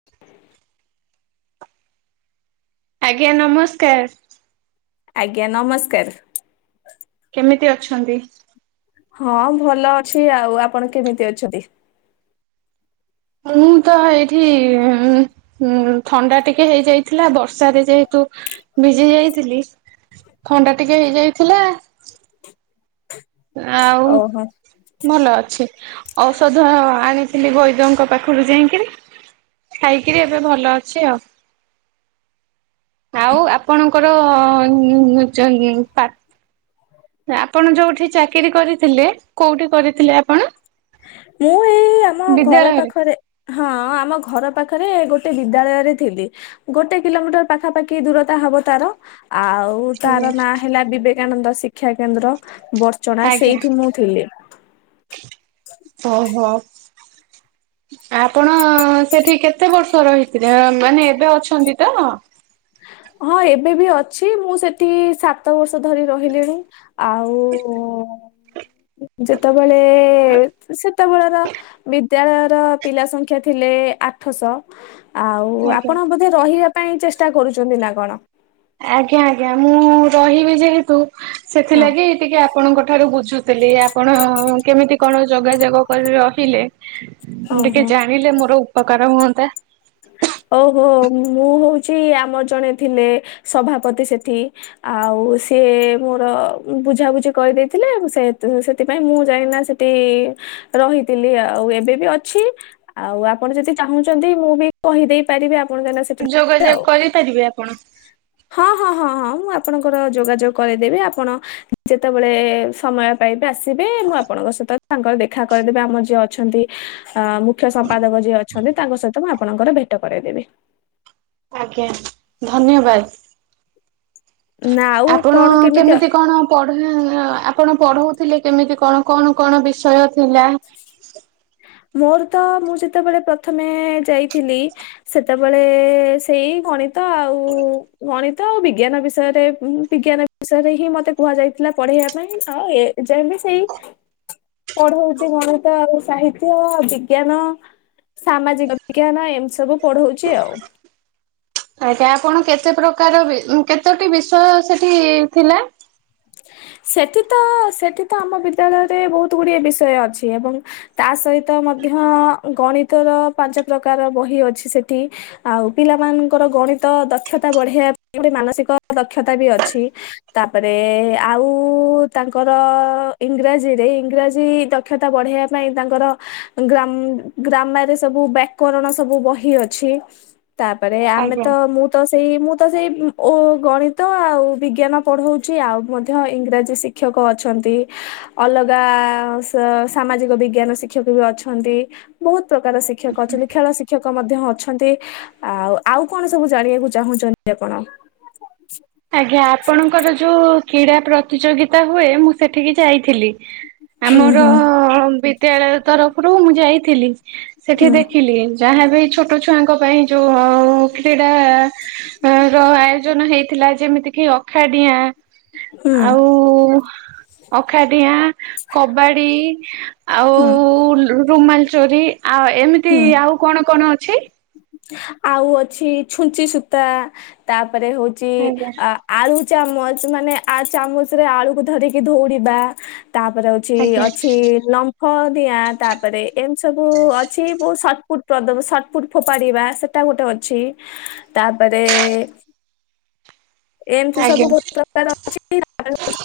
[inaudible] ଆଜ୍ଞା ନମସ୍କାର। ଆଜ୍ଞା ନମସ୍କାର। କେମିତି ଅଛନ୍ତି? ହଁ ଭଲ ଅଛି ଆଉ ଆପଣ କେମିତି ଅଛନ୍ତି? ମୁଁ ତ ଏଇଠି ଉଁ ହୁଁ ଥଣ୍ଡା ଟିକେ ହେଇଯାଇଥିଲା ବର୍ଷାରେ ଯେହେତୁ ଭିଜି ଯାଇଥିଲି। ଥଣ୍ଡା ଟିକେ ହେଇଯାଇଥିଲା। ଆଉ ଓହୋ ଭଲ ଅଛି। ଔଷଧ ଆଣିଥିଲି ବୈଦଙ୍କ ପାଖରୁ ଯାଇକିରି। ଖାଇକିରି ଏବେ ଭଲ ଅଛି ଆଉ। ଆଉ ଆପଣଙ୍କର ଉଁ ପା ଆପଣ ଯୋଉଠି ଚାକିରି କରିଥିଲେ କୋଉଠି କରିଥିଲେ ଆପଣ? ମୁଁ ଏଇ ଆମ ଘର ବିଦ୍ୟାଳୟରେ ପାଖରେ। ହଁ ଆମ ଘର ପାଖରେ ଗୋଟେ ବିଦ୍ୟାଳୟରେ ଥିଲି। ଗୋଟେ କିଲୋମିଟର ପାଖାପାଖି ଦୂରତା ହବ ତାର। ଆଉ ଉ ତାର ନାଁ ହେଲା ବିବେକାନନ୍ଦ ଶିକ୍ଷା କେନ୍ଦ୍ର ବର୍ଚଣା ସେଇଠି ମୁଁ ଥିଲି। ଓ ହୋ। ଆପଣ ସେଠି କେତେ ବର୍ଷ ରହିଥିଲେ ମାନେ ଏବେ ଅଛନ୍ତି ତ? ହଁ ଏବେ ବି ଅଛି ମୁଁ ସେଠି ସାତ ବର୍ଷ ଧରି ରହିଲିଣି। ଆଉ ଯେତେବେଳେ ସେତେବେଳର ବି ଦ୍ୟାଳୟର ପିଲା ସଂଖ୍ୟା ଥିଲେ ଆଠଶହ ଆଉ ଆଜ୍ଞା। ଆପଣ ବୋ ରହିବା ପାଇଁ ଚେଷ୍ଟା କରୁଛନ୍ତି ନା କଣ? ଆଜ୍ଞା ଆଜ୍ଞା ମୁଁ ରହିବି ଯେହେତୁ ହଁ ସେଥିଲାଗି ଟିକେ ଆପଣଙ୍କ ଠାରୁ ବୁଝୁଥିଲି ଆପଣ କେମିତି କଣ ଯୋଗାଯୋଗ କରି ରହିଲେ? ଟିକେ ଓହୋ ଜାଣିଲେ ମୋର ଉପକାର ହୁଅନ୍ତା। ଓହୋ ମୁଁ ହଉଛି ଆମର ଜଣେ ଥିଲେ ସଭାପତି ସେଠି। ଆଉ ସିଏ ମୋର ବୁଝାବୁଝି କରିଦେଇଥିଲେ ଶେଥ ସେଥିପାଇଁ ମୁଁ ଯାଇକିନା ସେ ଟି ରହିଥିଲି ଆଉ ଏବେ ବି ଅଛି ଆଉ ଆପଣ ଯଦି ଚାହୁଁଛନ୍ତି ମୁଁ ବି କହିଦେଇ ପାରିବେ ଆପଣ କାଇଁକିନା ସେଠ ଯୋଗାଯୋଗ ଆଉ କରିପାରିବେ ଆପଣ? ହଁ ହଁ ହଁ ହଁ ମୁଁ ଆପଣଙ୍କର ଯୋଗାଯୋଗ କରିଦେବି ଆପଣ ଯେତେବେଳେ ସମୟ ପାଇବେ ଆସିବେ ମୁଁ ଆପଣଙ୍କ ସହିତ ତାଙ୍କର ଦେଖା କରିଦେବେ ଆମର ଯିଏ ଅଛନ୍ତି ଅ ମୁଖ୍ୟ ସମ୍ପାଦକ ଯିଏ ଅଛନ୍ତି ତାଙ୍କ ସହିତ ଆପଣଙ୍କର ଭେଟ କରାଇଦେବି। ଆଜ୍ଞା ଧନ୍ୟବାଦ ନା ଆଉ ଆପଣ କଣ କେମିତି କଣ? ପଢନ ଆପଣ ପଢ଼ଉଥିଲେ କେମିତି କଣ କଣ କଣ ବିଷୟ ଥିଲା ପ? [unintelligible] ମୋର ତ ମୁଁ ଯେତେବେଳେ ପ୍ରଥମେ ଯାଇଥିଲି ସେତେବେଳେ ସେଇ ଗଣିତ ଆଉ ଗଣିତ ଆଉ ବିଜ୍ଞାନ ବିଷୟରେ ବିଜ୍ଞାନ ଶାରେ ହିଁ ମତେ କୁହାଯାଇଥିଲା ପଢ଼େଇବା ପାଇଁ ଆଉ ଏ ଯେମି ସେଇ [inaudible] ପଢ଼ଉଚି ଗଣିତ ଆଉ ସାହିତ୍ୟ ବିଜ୍ଞାନ ସାମାଜିକ ବିଜ୍ଞାନ ଏମିତି ସବୁ ପଢ଼ଉଛି ଆଉ ଆଜ୍ଞା ଆପଣ କେତେ ପ୍ରକାର ବି କେତୋଟି ବିଷୟ ସେଠି ଥିଲା? ସେଠି ତ ସେଠି ତ ଆମ ବିଦ୍ୟାଳୟରେ ବହୁତ ଗୁଡ଼ିଏ ବିଷୟ ଅଛି ଏବଂ ତା ସହିତ ମଧ୍ୟ ଗଣିତର ପାଞ୍ଚ ପ୍ରକାର ବହି ଅଛି ସେଠି। ଆଉ ପିଲାମାନଙ୍କର ଗଣିତ ଦକ୍ଷତା ବଢ଼େଇବା ପାଇଁ ବି ମାନସିକ ଦକ୍ଷତା ବି ଅଛି। ତାପରେ ଆଉ ଉ ତାଙ୍କର ଇଂରାଜୀରେ ଇଂରାଜୀ ଦକ୍ଷତା ବଢ଼େଇବା ପାଇଁ ତାଙ୍କର ଗ୍ରାମ ଗ୍ରାମାରରେ ସବୁ ବ୍ୟାକରଣ ସବୁ ବହି ଅଛି। ତାପରେ ଆମେ ଆଜ୍ଞା। ତ ମୁଁ ତ ସେଇ ମୁଁ ତ ସେଇ ଓ ଗଣିତ ଆଉ ବିଜ୍ଞାନ ପଢ଼ଉଛି ଆଉ ମ ମଧ୍ୟ ଇଂରାଜୀ ଶିକ୍ଷକ ଅଛନ୍ତି। ଅଲଗା ସ ସାମାଜିକ ବିଜ୍ଞାନ ଶିକ୍ଷକ ବି ଅଛନ୍ତି ବହୁତ ପ୍ରକାର ଶି କ୍ଷକ ଅଛନ୍ତି ଖେଳ ଶିକ୍ଷକ ଲୋକ ମଧ୍ୟ ଅଛନ୍ତି ଆଉ ଆଉ କଣ ସବୁ ଜାଣିବାକୁ ଚାହୁଁଛନ୍ତି ଆପଣ? ଆଜ୍ଞା ଆପଣଙ୍କର ଯୋଉ କ୍ରୀଡ଼ା ପ୍ରତିଯୋଗିତା ହୁଏ ମୁଁ ସେଠିକି ଯାଇଥିଲି ହୁଁ ଆମର ହୁଁ ବିଦ୍ୟାଳୟ ତରଫରୁ ମୁଁ ଯାଇଥିଲି ସେଠି ହୁଁ ଦେଖିଲି ଯାହାବି ଛୋଟ ଛୁଆଙ୍କ ପାଇଁ ଯୋଉ କ୍ରୀଡ଼ା ର ଆୟୋଜନ ହେଇ ଥିଲା ଯେମିତି କିି ଅଖାଡିଆଁ ହୁଁ ଆଉ ଅଖାଡିଆଁ କବାଡ଼ି ଆଉ ହୁଁ ଲୁ ରୁମାଲ ଚୋରି ଆଉ ଏମିତି ହୁଁ ଆଉ କଣ କଣ ଅଛି? ଆଉ ଅଛି ଛୁଞ୍ଚି ସୂତା ତାପରେ ହଉଚି ଆଜ୍ଞା ଆଳୁ ଚାମଚ ମାନେ ଆ ଚାମଚ ରେ ଆଳୁକୁ ଧରିକି ଧଉଡ଼ିବା ତାପରେ ଆଉ ଅଛି ଆଜ୍ଞା ଅଛି ଲମ୍ ହଁ ଦିଆ ତାପରେ ଏମିତି ସବୁ ଅଛି ବହୁ ସଟ ଫୁଟ ପ୍ର ସଟ ପରିବା ସେଟା ଗୋଟେ ଅଛି, ତାପରେ ଏମତି ସବୁ ଆଜ୍ଞା ବହୁତ ପ୍ରକାର ଅଛି।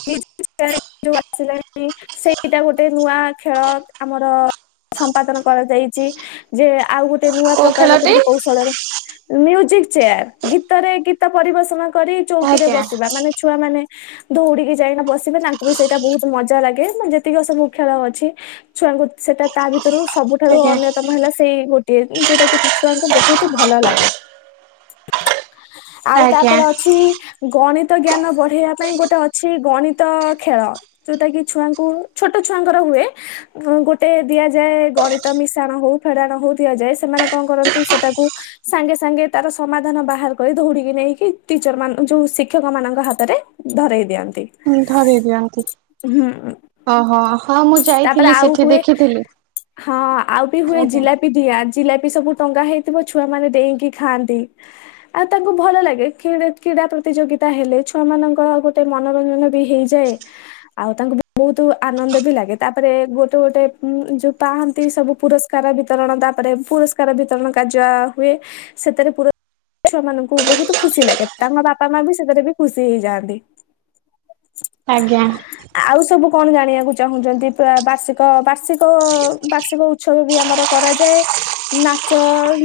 [unintelligible] ଆସିଲାଣି ସେଇଟା ଗୋଟେ ନୂଆ ଖେଳ ଆମର। ସମ୍ପାଦନ କରାଯାଇଛି ଯେ ଆଉ ଗୋଟେ ନୂଆ କୋଉ ପ୍ରକାରର ଖେଳଟି କେମିତି କୌଶଳରେ ମିଉଜିକ ଚେୟାର ଗୀତରେ ଗୀତ ପରିବେଷଣ କରି ଚୌକିରେ ଆଜ୍ଞା। ବସିବା ମାନେ ଛୁଆମାନେ। ଦୌଡିକି ଯାଇକିନା ବସିବେ ତାଙ୍କୁ ବି ସେଇଟା ବହୁତ ମଜା ଲାଗେ, ମାନେ ଯେତିକ ସବୁ ଖେଳ ଅଛି। ଛୁଆଙ୍କୁ, ସେଟା ତା ଭିତରୁ ସବୁଠାରୁ ଆଜ୍ଞା ଅନ୍ୟତମ ହେଲା ସେଇ ଗୋ ଟିଏ ଯୋଉଟା କି ଛୁଆଙ୍କୁ ବହୁତ ଭଲ ଲାଗେ। ଆଉ ଆଜ୍ଞା ତାପରେ ଅଛି ଗଣିତ ଜ୍ଞାନ ବଢେଇବା ପାଇଁ ଗୋଟେ ଅଛି ଗଣିତ ଖେଳ। ଯୋଉଟା କିି ଛୁଆଙ୍କୁ ଛୋଟ ଛୁଆଙ୍କର ହୁଏ। ଉ ଗୋଟେ ଦିଆଯାଏ ଗଣିତ ମିଶାଣ ହଉ ଫେଡାଣ ହଉ ଦିଆଯାଏ, ସେମାନେ କଣ କରନ୍ତି ସେଟାକୁ ସାଙ୍ଗେ ସାଙ୍ଗେ ତାର ସମାଧାନ ବାହାର କରି, ଦୌଡିକି ନେଇକି ଟିଚର ମାନ ଯୋଉ ଶିକ୍ଷକ ମାନଙ୍କ ହାତରେ ଧରେଇ ଦିଅନ୍ତି। ଉଁ ଧରେଇ ଦିଅନ୍ତି। ହୁଁ ଅ ହ ହଁ ମୁଁ ତାପରେ ଯାଇଥିଲି ଆଉ ସେଠି ହୁଏ ଦେଖିଥିଲି। ହଁ ଆଉ ବି ହୁଏ ଆଜ୍ଞା ଜିଲା ପି ଜିଲାପି ସବୁ ଟଙ୍ଗା ହେଇଥିବ ଛୁଆ ମାନେ ଡେଇଁକି ଖାଆନ୍ତି। ଆ ତାଙ୍କୁ ଭଲ ଲାଗେ, ଖି ରେ କ୍ରୀଡ଼ା ପ୍ରତିଯୋଗିତା ହେଲେ ଛୁଆ ମାନଙ୍କର ଗୋଟେ ମନୋରଞ୍ଜନ ବି ହେଇଯାଏ। ଆଉ ତାଙ୍କୁ ବହୁତ ଆନନ୍ଦ ବି ଲାଗେ, ତାପରେ ଗୋଟେ ଗୋଟେ ଯୋଉ ପାହାନ୍ତି ସବୁ ପୁରସ୍କ କାର ବିତରଣ ତାପରେ ପୁରସ୍କାର ବିତରଣ କାର୍ଯ୍ୟ ହୁଏ, ସେଥିରେ ପୁ ଛୁଆ ମାନଙ୍କୁ ବହୁତ ଖୁସି ଲାଗେ, ତାଙ୍କ ବାପା ମା ବି ସେଥିରେ ବି ଖୁସି ହେଇଯାଆନ୍ତି। ଆଜ୍ଞା। ଆଉ ସବୁ କଣ ଜାଣିବାକୁ ଚାହୁଁଛନ୍ତି ପୁରା ବାର୍ଷି କ ବାର୍ଷିକ ବାର୍ଷିକ ଉତ୍ସବ ବି ଆମର କରାଯାଏ। ନାଚ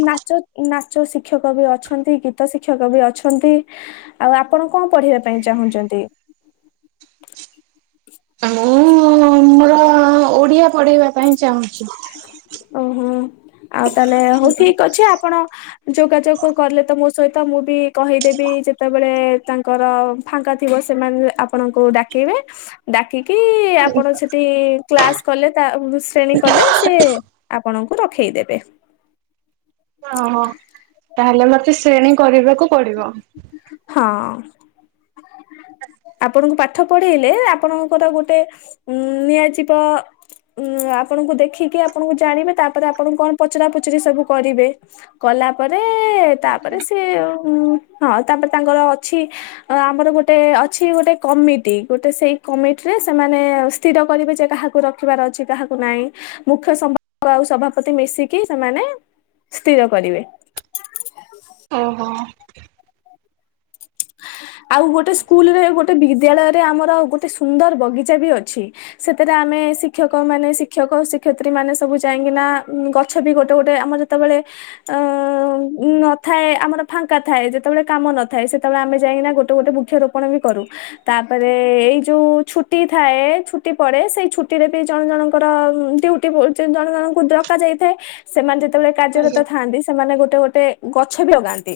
ନାଚ ନାଚ ଶିକ୍ଷକ ବି ଅଛନ୍ତି, ଗୀତ ଶିକ୍ଷକ ବି ଅଛନ୍ତି। ଆଉ ଆପଣ କଁ ପଢିବା ପାଇଁ ଚାହୁଁଚନ୍ତି? ମୁଁ ଓଡ଼ିଆ ପଢ଼େଇବା ପାଇଁ ଚାହୁଁଚି। ଉଁ ହୁଁ ଆଉ ତାହେଲେ ହଉ ଠିକ ଅଛି ଆପଣ ଯୋଗାଯୋଗ କଲେ ତ ମୋ ସହିତ, ମୁଁ ବି କହିଦେବି ଯେତେବେଳେ ତାଙ୍କର ଫାଙ୍କା ଥିବ ସେମାନେ ଆପଣଙ୍କୁ ଡାକେଇବେ। ଡାକିକି ଆପଣ ସେଠି କ୍ଲାସ କଲେ ତା ଶ୍ରେଣୀ କଲେ। ସେ ଆପଣଙ୍କୁ ରଖେଇଦେବେ। ଅ ହଁ ତାହେଲେ ମତେ ଶ୍ରେଣୀ କରିବାକୁ ପଡିବ। ହଁ। ଆ। ଆପଣଙ୍କୁ ପାଠ ପଢେଇଲେ ଆପଣଙ୍କର ଗୋଟେ ଉ ନିଆଯିବ। ଉଁ ଆପଣଙ୍କୁ ଦେଖିକି ଆପଣଙ୍କୁ ଜାଣିବେ, ତାପରେ ଆପଣଙ୍କୁ କଣ ପଚରା ପୁଚରି ସବୁ କରିବେ। କଲା ପରେ ତାପରେ ସେ ହୁଁ ହଁ ତାପରେ ତାଙ୍କର ଅଛି ଅ ଆମର ଗୋ ଗୋଟେ ଅଛି ଗୋଟେ କମିଟି ଗୋଟେ, ସେଇ କମିଟି ରେ ସେମାନେ ସ୍ଥିର କରିବେ ଯେ କାହାକୁ ରଖ ରଖିବାର ଅଛି କାହାକୁ ନାଇଁ, ମୁଖ୍ୟ ସଭା ଆଉ ସଭାପତି ମିଶିକି ସେମାନେ ସ୍ଥିର କରିବେ। ଓହୋ। ଆଉ ଗୋଟେ ସ୍କୁଲ ରେ ଗୋ ଟେ ବିଦ୍ୟାଳୟରେ ଆମର ଗୋଟେ ସୁନ୍ଦର ବଗିଚା ବି ଅଛି। ସେଥିରେ ଆମେ ଶିକ୍ଷକ ମାନେ ସି ଶିକ୍ଷକ ଶିକ୍ଷୟତ୍ରୀ ମାନେ ସବୁ ଯାଇକିନା ଗଛ ବି ଗୋଟେ ଗୋଟେ ଆମର ଯେତେବେଳେ ଅ ନଥାଏ ଆମର ଫାଙ୍କା ଥାଏ। ଯେତେବେଳେ କାମ ନଥାଏ ସେ ତେବେଳେ ଆମେ ଯାଇକିନା ଗୋଟେ ଗୋଟେ ବୃକ୍ଷ ରୋପଣ ବି କରୁ। ତାପରେ ଏଇ ଯୋଉ ଛୁଟି ଥାଏ। ଛୁଟି ପଡେ ସେଇ ଛୁଟି ରେ ବି ଜଣେ ଜଣଙ୍କର ଡିଉ ଟି ଜଣେ ଜଣଙ୍କୁ ଡକା ଯାଇଥାଏ। ସେମାନେ ଯେତେବେଳେ କାର୍ଯ୍ୟରତ ଥାଆନ୍ତି, ସେମାନେ ଗୋଟେ ଗୋଟେ ଗଛ ବି ଲଗାନ୍ତି।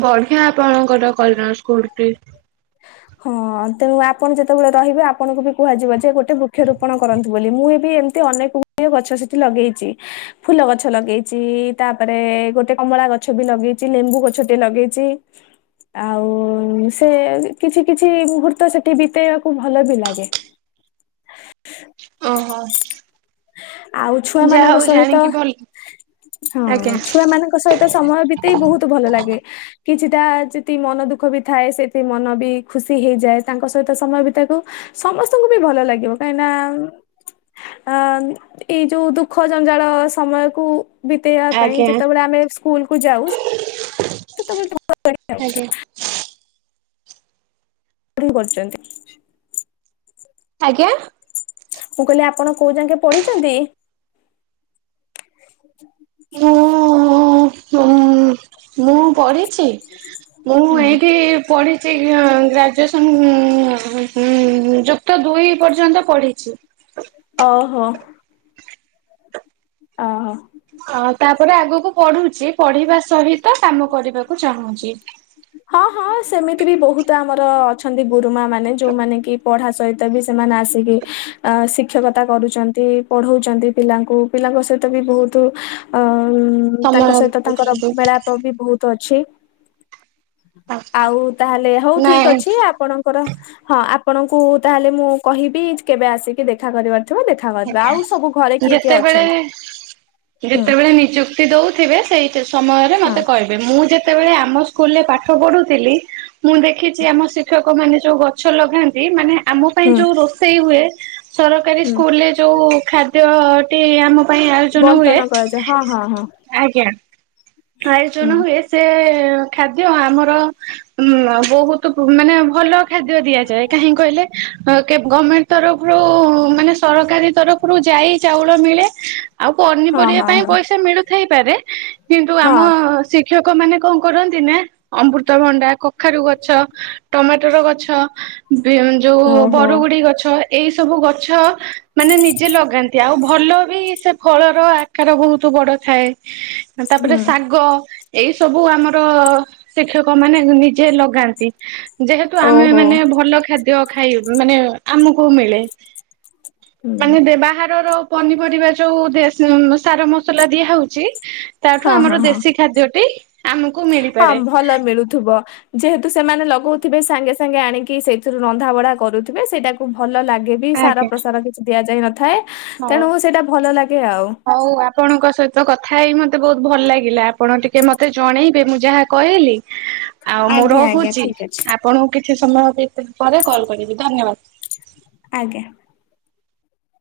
ବଢିଆ ଆପଣଙ୍କର କଲଶ୍ ସ୍କୁଲ ଟି। ହଁ ତେଣୁ ଆପଣ ଯେତେବେଳେ ରହିବେ, ଆପଣଙ୍କୁ ବି କୁହାଯିବ ଯେ ଗୋଟେ ବୃକ୍ଷରୋପଣ କରନ୍ତୁ ବୋଲି ମୁଁ ବି ଏମ୍ ତି ଅନେକ ଗୁଡ଼ିଏ ଗଛ ସେଠି ଲଗେଇଚି। ଫୁଲ ଗଛ ଲଗେଇଚି ତାପରେ ଗୋଟେ କମଳା ଗଛ ବି ଲଗେଇଚି ଲେମ୍ବୁ ଗଛ ଟେ ଲଗେଇଚି ଆଉ ସେ କିଛି-କିଛି ମୁହୂର୍ତ୍ତ ସେଠି ବିତେଇବାକୁ ଭଲ ବି ଲାଗେ। ଓହୋ। ଆଉ ଛୁଆ ଯାହା ମାନଙ୍କ ହଉ ସହିତ ଜାଣିକି ଭଲ ହଁ ଆଜ୍ଞା ଛୁଆମାନଙ୍କ ସହି ତ ସମୟ ବିତେଇ ବହୁତ୍ ଭଲ ଲାଗେ। କିଛିଟା ଯଦି ମନ ଦୁଃଖ ବି ଥାଏ ସେତିି ମନ ବି ଖୁସି ହେଇଯାଏ ତାଙ୍କ ସହିତ ସମୟ ବି ତାକୁ ସମସ୍ତଙ୍କୁ ବି ଭଲ ଲାଗିବ କାହିଁନା ଅ ଏଇ ଯୋଉ ଦୁଃଖ ଜଞ୍ଜାଳ ସମୟକୁ ବିତେଇବା ପାଇଁ ଆଜ୍ଞା। ଯେତେବେଳେ ଆମେ ସ୍କୁଲକୁୁ ଯାଉ ସେତେବେଳେ [inaudible] [inaudible] କରୁଚନ୍ତି। ଆଜ୍ଞା? ମୁଁ କହିଲି ଆପଣ କୋଉ ଯାଙ୍କେ ପଢିଚନ୍ତି? ହ ମୁଁ ପଢିଛି ମୁଁ ହୁଁ ଏଇଠି ପଢ଼ିଛି ଗ୍ରାଜୁଏସନ୍ ହୁଁ-ହୁଁ ଯୁ ଯୁକ୍ତ ଦୁଇ ପର୍ଯ୍ୟନ୍ତ ପଢିଛି। ଓହୋ। ଓହୋ। ଅ ତାପରେ ଆଗକୁ ପଢୁଛି ପଢିବା ସହିତ କାମ କରିବାକୁ ଚାହୁଁଛି। ହଁ-ହଁ ସେମିତି ବି ବହୁତ ଆମର ଅଛନ୍ତି ଗୁରୁମା ମାନେ ଯୋଉମାନେ କି ପଢା ସହିତ ବି ସେମାନେ ଆସିକି ଅ ଶିକ୍ଷକତା କରୁଛନ୍ତି ପଢଉଛନ୍ତି ପିଲାଙ୍କୁ ପିଲାଙ୍କ ସହିତ ବି ବହୁତୁ ଅ ତାଙ୍କ ସମୟ ସହିତ ତାଙ୍କର ଦେଇଛନ୍ତି ମେଳାପ୍ ବି ବହୁତ ଅଛି ଆଛା ଆଉ ତାହେଲେ ହଉ ଠିକ୍ ନାଇଁ ଅଛି ଆପଣ କର ହଁ ଆପଣଙ୍କୁ ତାହେଲେ ମୁଁ କହିବି କେବେ ଆସିକି ଦେଖା କରିବାର ଥିବ ଦେଖା କରିବା ଆଜ୍ଞା ଆଉ ସବୁ ଘରେ କିଏ କିଏ ଅଛନ୍ତି? ହୁଁ ଯେତେବେଳେ-ଯେତେବେଳେ ନିଯୁକ୍ [unintelligible] ଦେଉଥିବେ ସେଇ ସମୟରେ ହଁ ମତେ କହିବ। ମୁଁ ଯେତେବେଳେ ଆମ ସ୍କୁଲରେ ପାଠ ପଢୁଥିଲି ମୁଁ ଦେଖିଛି ଆମ ଶିକ୍ଷକ ମାନେ ଯୋଉ ଗ ଛ ଲଗାନ୍ତି ମାନେ ଆମ ପାଇଁ ହୁଁ ଯୋଉ ରୋଷେଇ ହୁଏ ସର ହୁଁ ସ୍କୁଲରେ ଯେଉଁ ଖାଦ୍ୟଟି ଆମ ପାଇଁ ଆୟୋଜନ ହୁଏ ବଣ୍ଟନ କରାଯାଏ ହଁ ହଁ ହଁ ଆଜ୍ଞା ହୁଁ ଆୟୋଜନ ହୁଏ ସେ ଖାଦ୍ୟ ଆମର ଉଁ ବହୁତୁ ମାନେ ଭଲ ଖାଦ୍ୟ ଦିଆଯାଏ କାହିଁକି କହିଲେ ଅଁ କେ ଗମେଣ୍ଟ ତରଫରୁ ମାନେ ସରକାରୀ ତରଫରୁ ଯାଇ ଚାଉଳ ମିଳେ। ଆଉ ହଁ ପନିପରିବା ହଁ ପାଇଁ ହଁ ପଇସା ମିଳୁଥାଇପାରେ କିନ୍ତୁ ଆମ ହଁ ଶି ଶିକ୍ଷକ ମାନେ କଣ କରନ୍ତି ନା ଅମୃତଭଣ୍ଡା, କଖାରୁ ଗଛ, ଟମାଟର ଗଛ ବି ଯୋଉ ଓହୋ ବରଗୁଡି ଗଛ ଏଇ ସବୁ ଗଛ ମାନେ ନିଜେ ଲଗାନ ତି ଆଉ ଭଲ ବି ସେ ଫଳର ଆକାର ବହୁତୁ ବଡ ଥାଏ। ତାପରେ ହୁଁ ଶାଗ ଏଇ ସବୁ ଆମର ଶିକ୍ଷକ ମାନେ ନିଜେ ଲଗାନ୍ତି। ଯେହେତୁ ଆମେ ଓହୋ ମାନେ ଭଲ ଖାଦ୍ୟ ଖାଇ ମାନେ ଆମକୁ ମିଳେ। ହୁଁ ମାନେ ଦେ ବାହାରର ପନିପରିବା ଯୋଉ ଦେ ସାର ମସଲା ଦିଆ ହଉଚି। ତାଠୁ ହଁ ହଁ ଆମର ହଁ ଦେଶୀ ଖାଦ୍ୟଟି ଆମକୁ ହଁ ମିଳିପାରେ। ଭଲ ମିଳୁ ଥୁବ। ଯେହେତୁ ସେମାନେ ଲଗଉଥିବେ ସାଙ୍ଗେ ସାଙ୍ଗେ ଆଣିକି ସେଇଥିରୁ ରନ୍ଧା ବଢା କରୁଥିବେ ସେଇଟାକୁ ଭଲ ଲାଗେ ବି। ବି ସାର ଆଜ୍ଞା ପ୍ରସାର କିଛି ଦିଆଯାଇ ନଥାଏ ହଉ। ତେଣୁ ସେଇଟା ଭଲ ଲାଗେ ଆଉ। ହଉ ଆପଣଙ୍କ ସହିତ କଥା ହେଇ ମତେ ବହୁତ ଭଲ ଲାଗିଲା ଆପଣ ଟିକେ ମତେ ଜଣେଇବେ ମୁଁ ଯାହା କହିଲି। ଆଉ ମୁଁ ଆଜ୍ଞା ଆଜ୍ଞା ରହୁଛି ଠିକ ଅଛି। ଆପଣଙ୍କୁ କିଛି ସମୟ ଭିତ ପରେ କଲ କରିବି ଧନ୍ୟବାଦ। ଆଜ୍ଞା।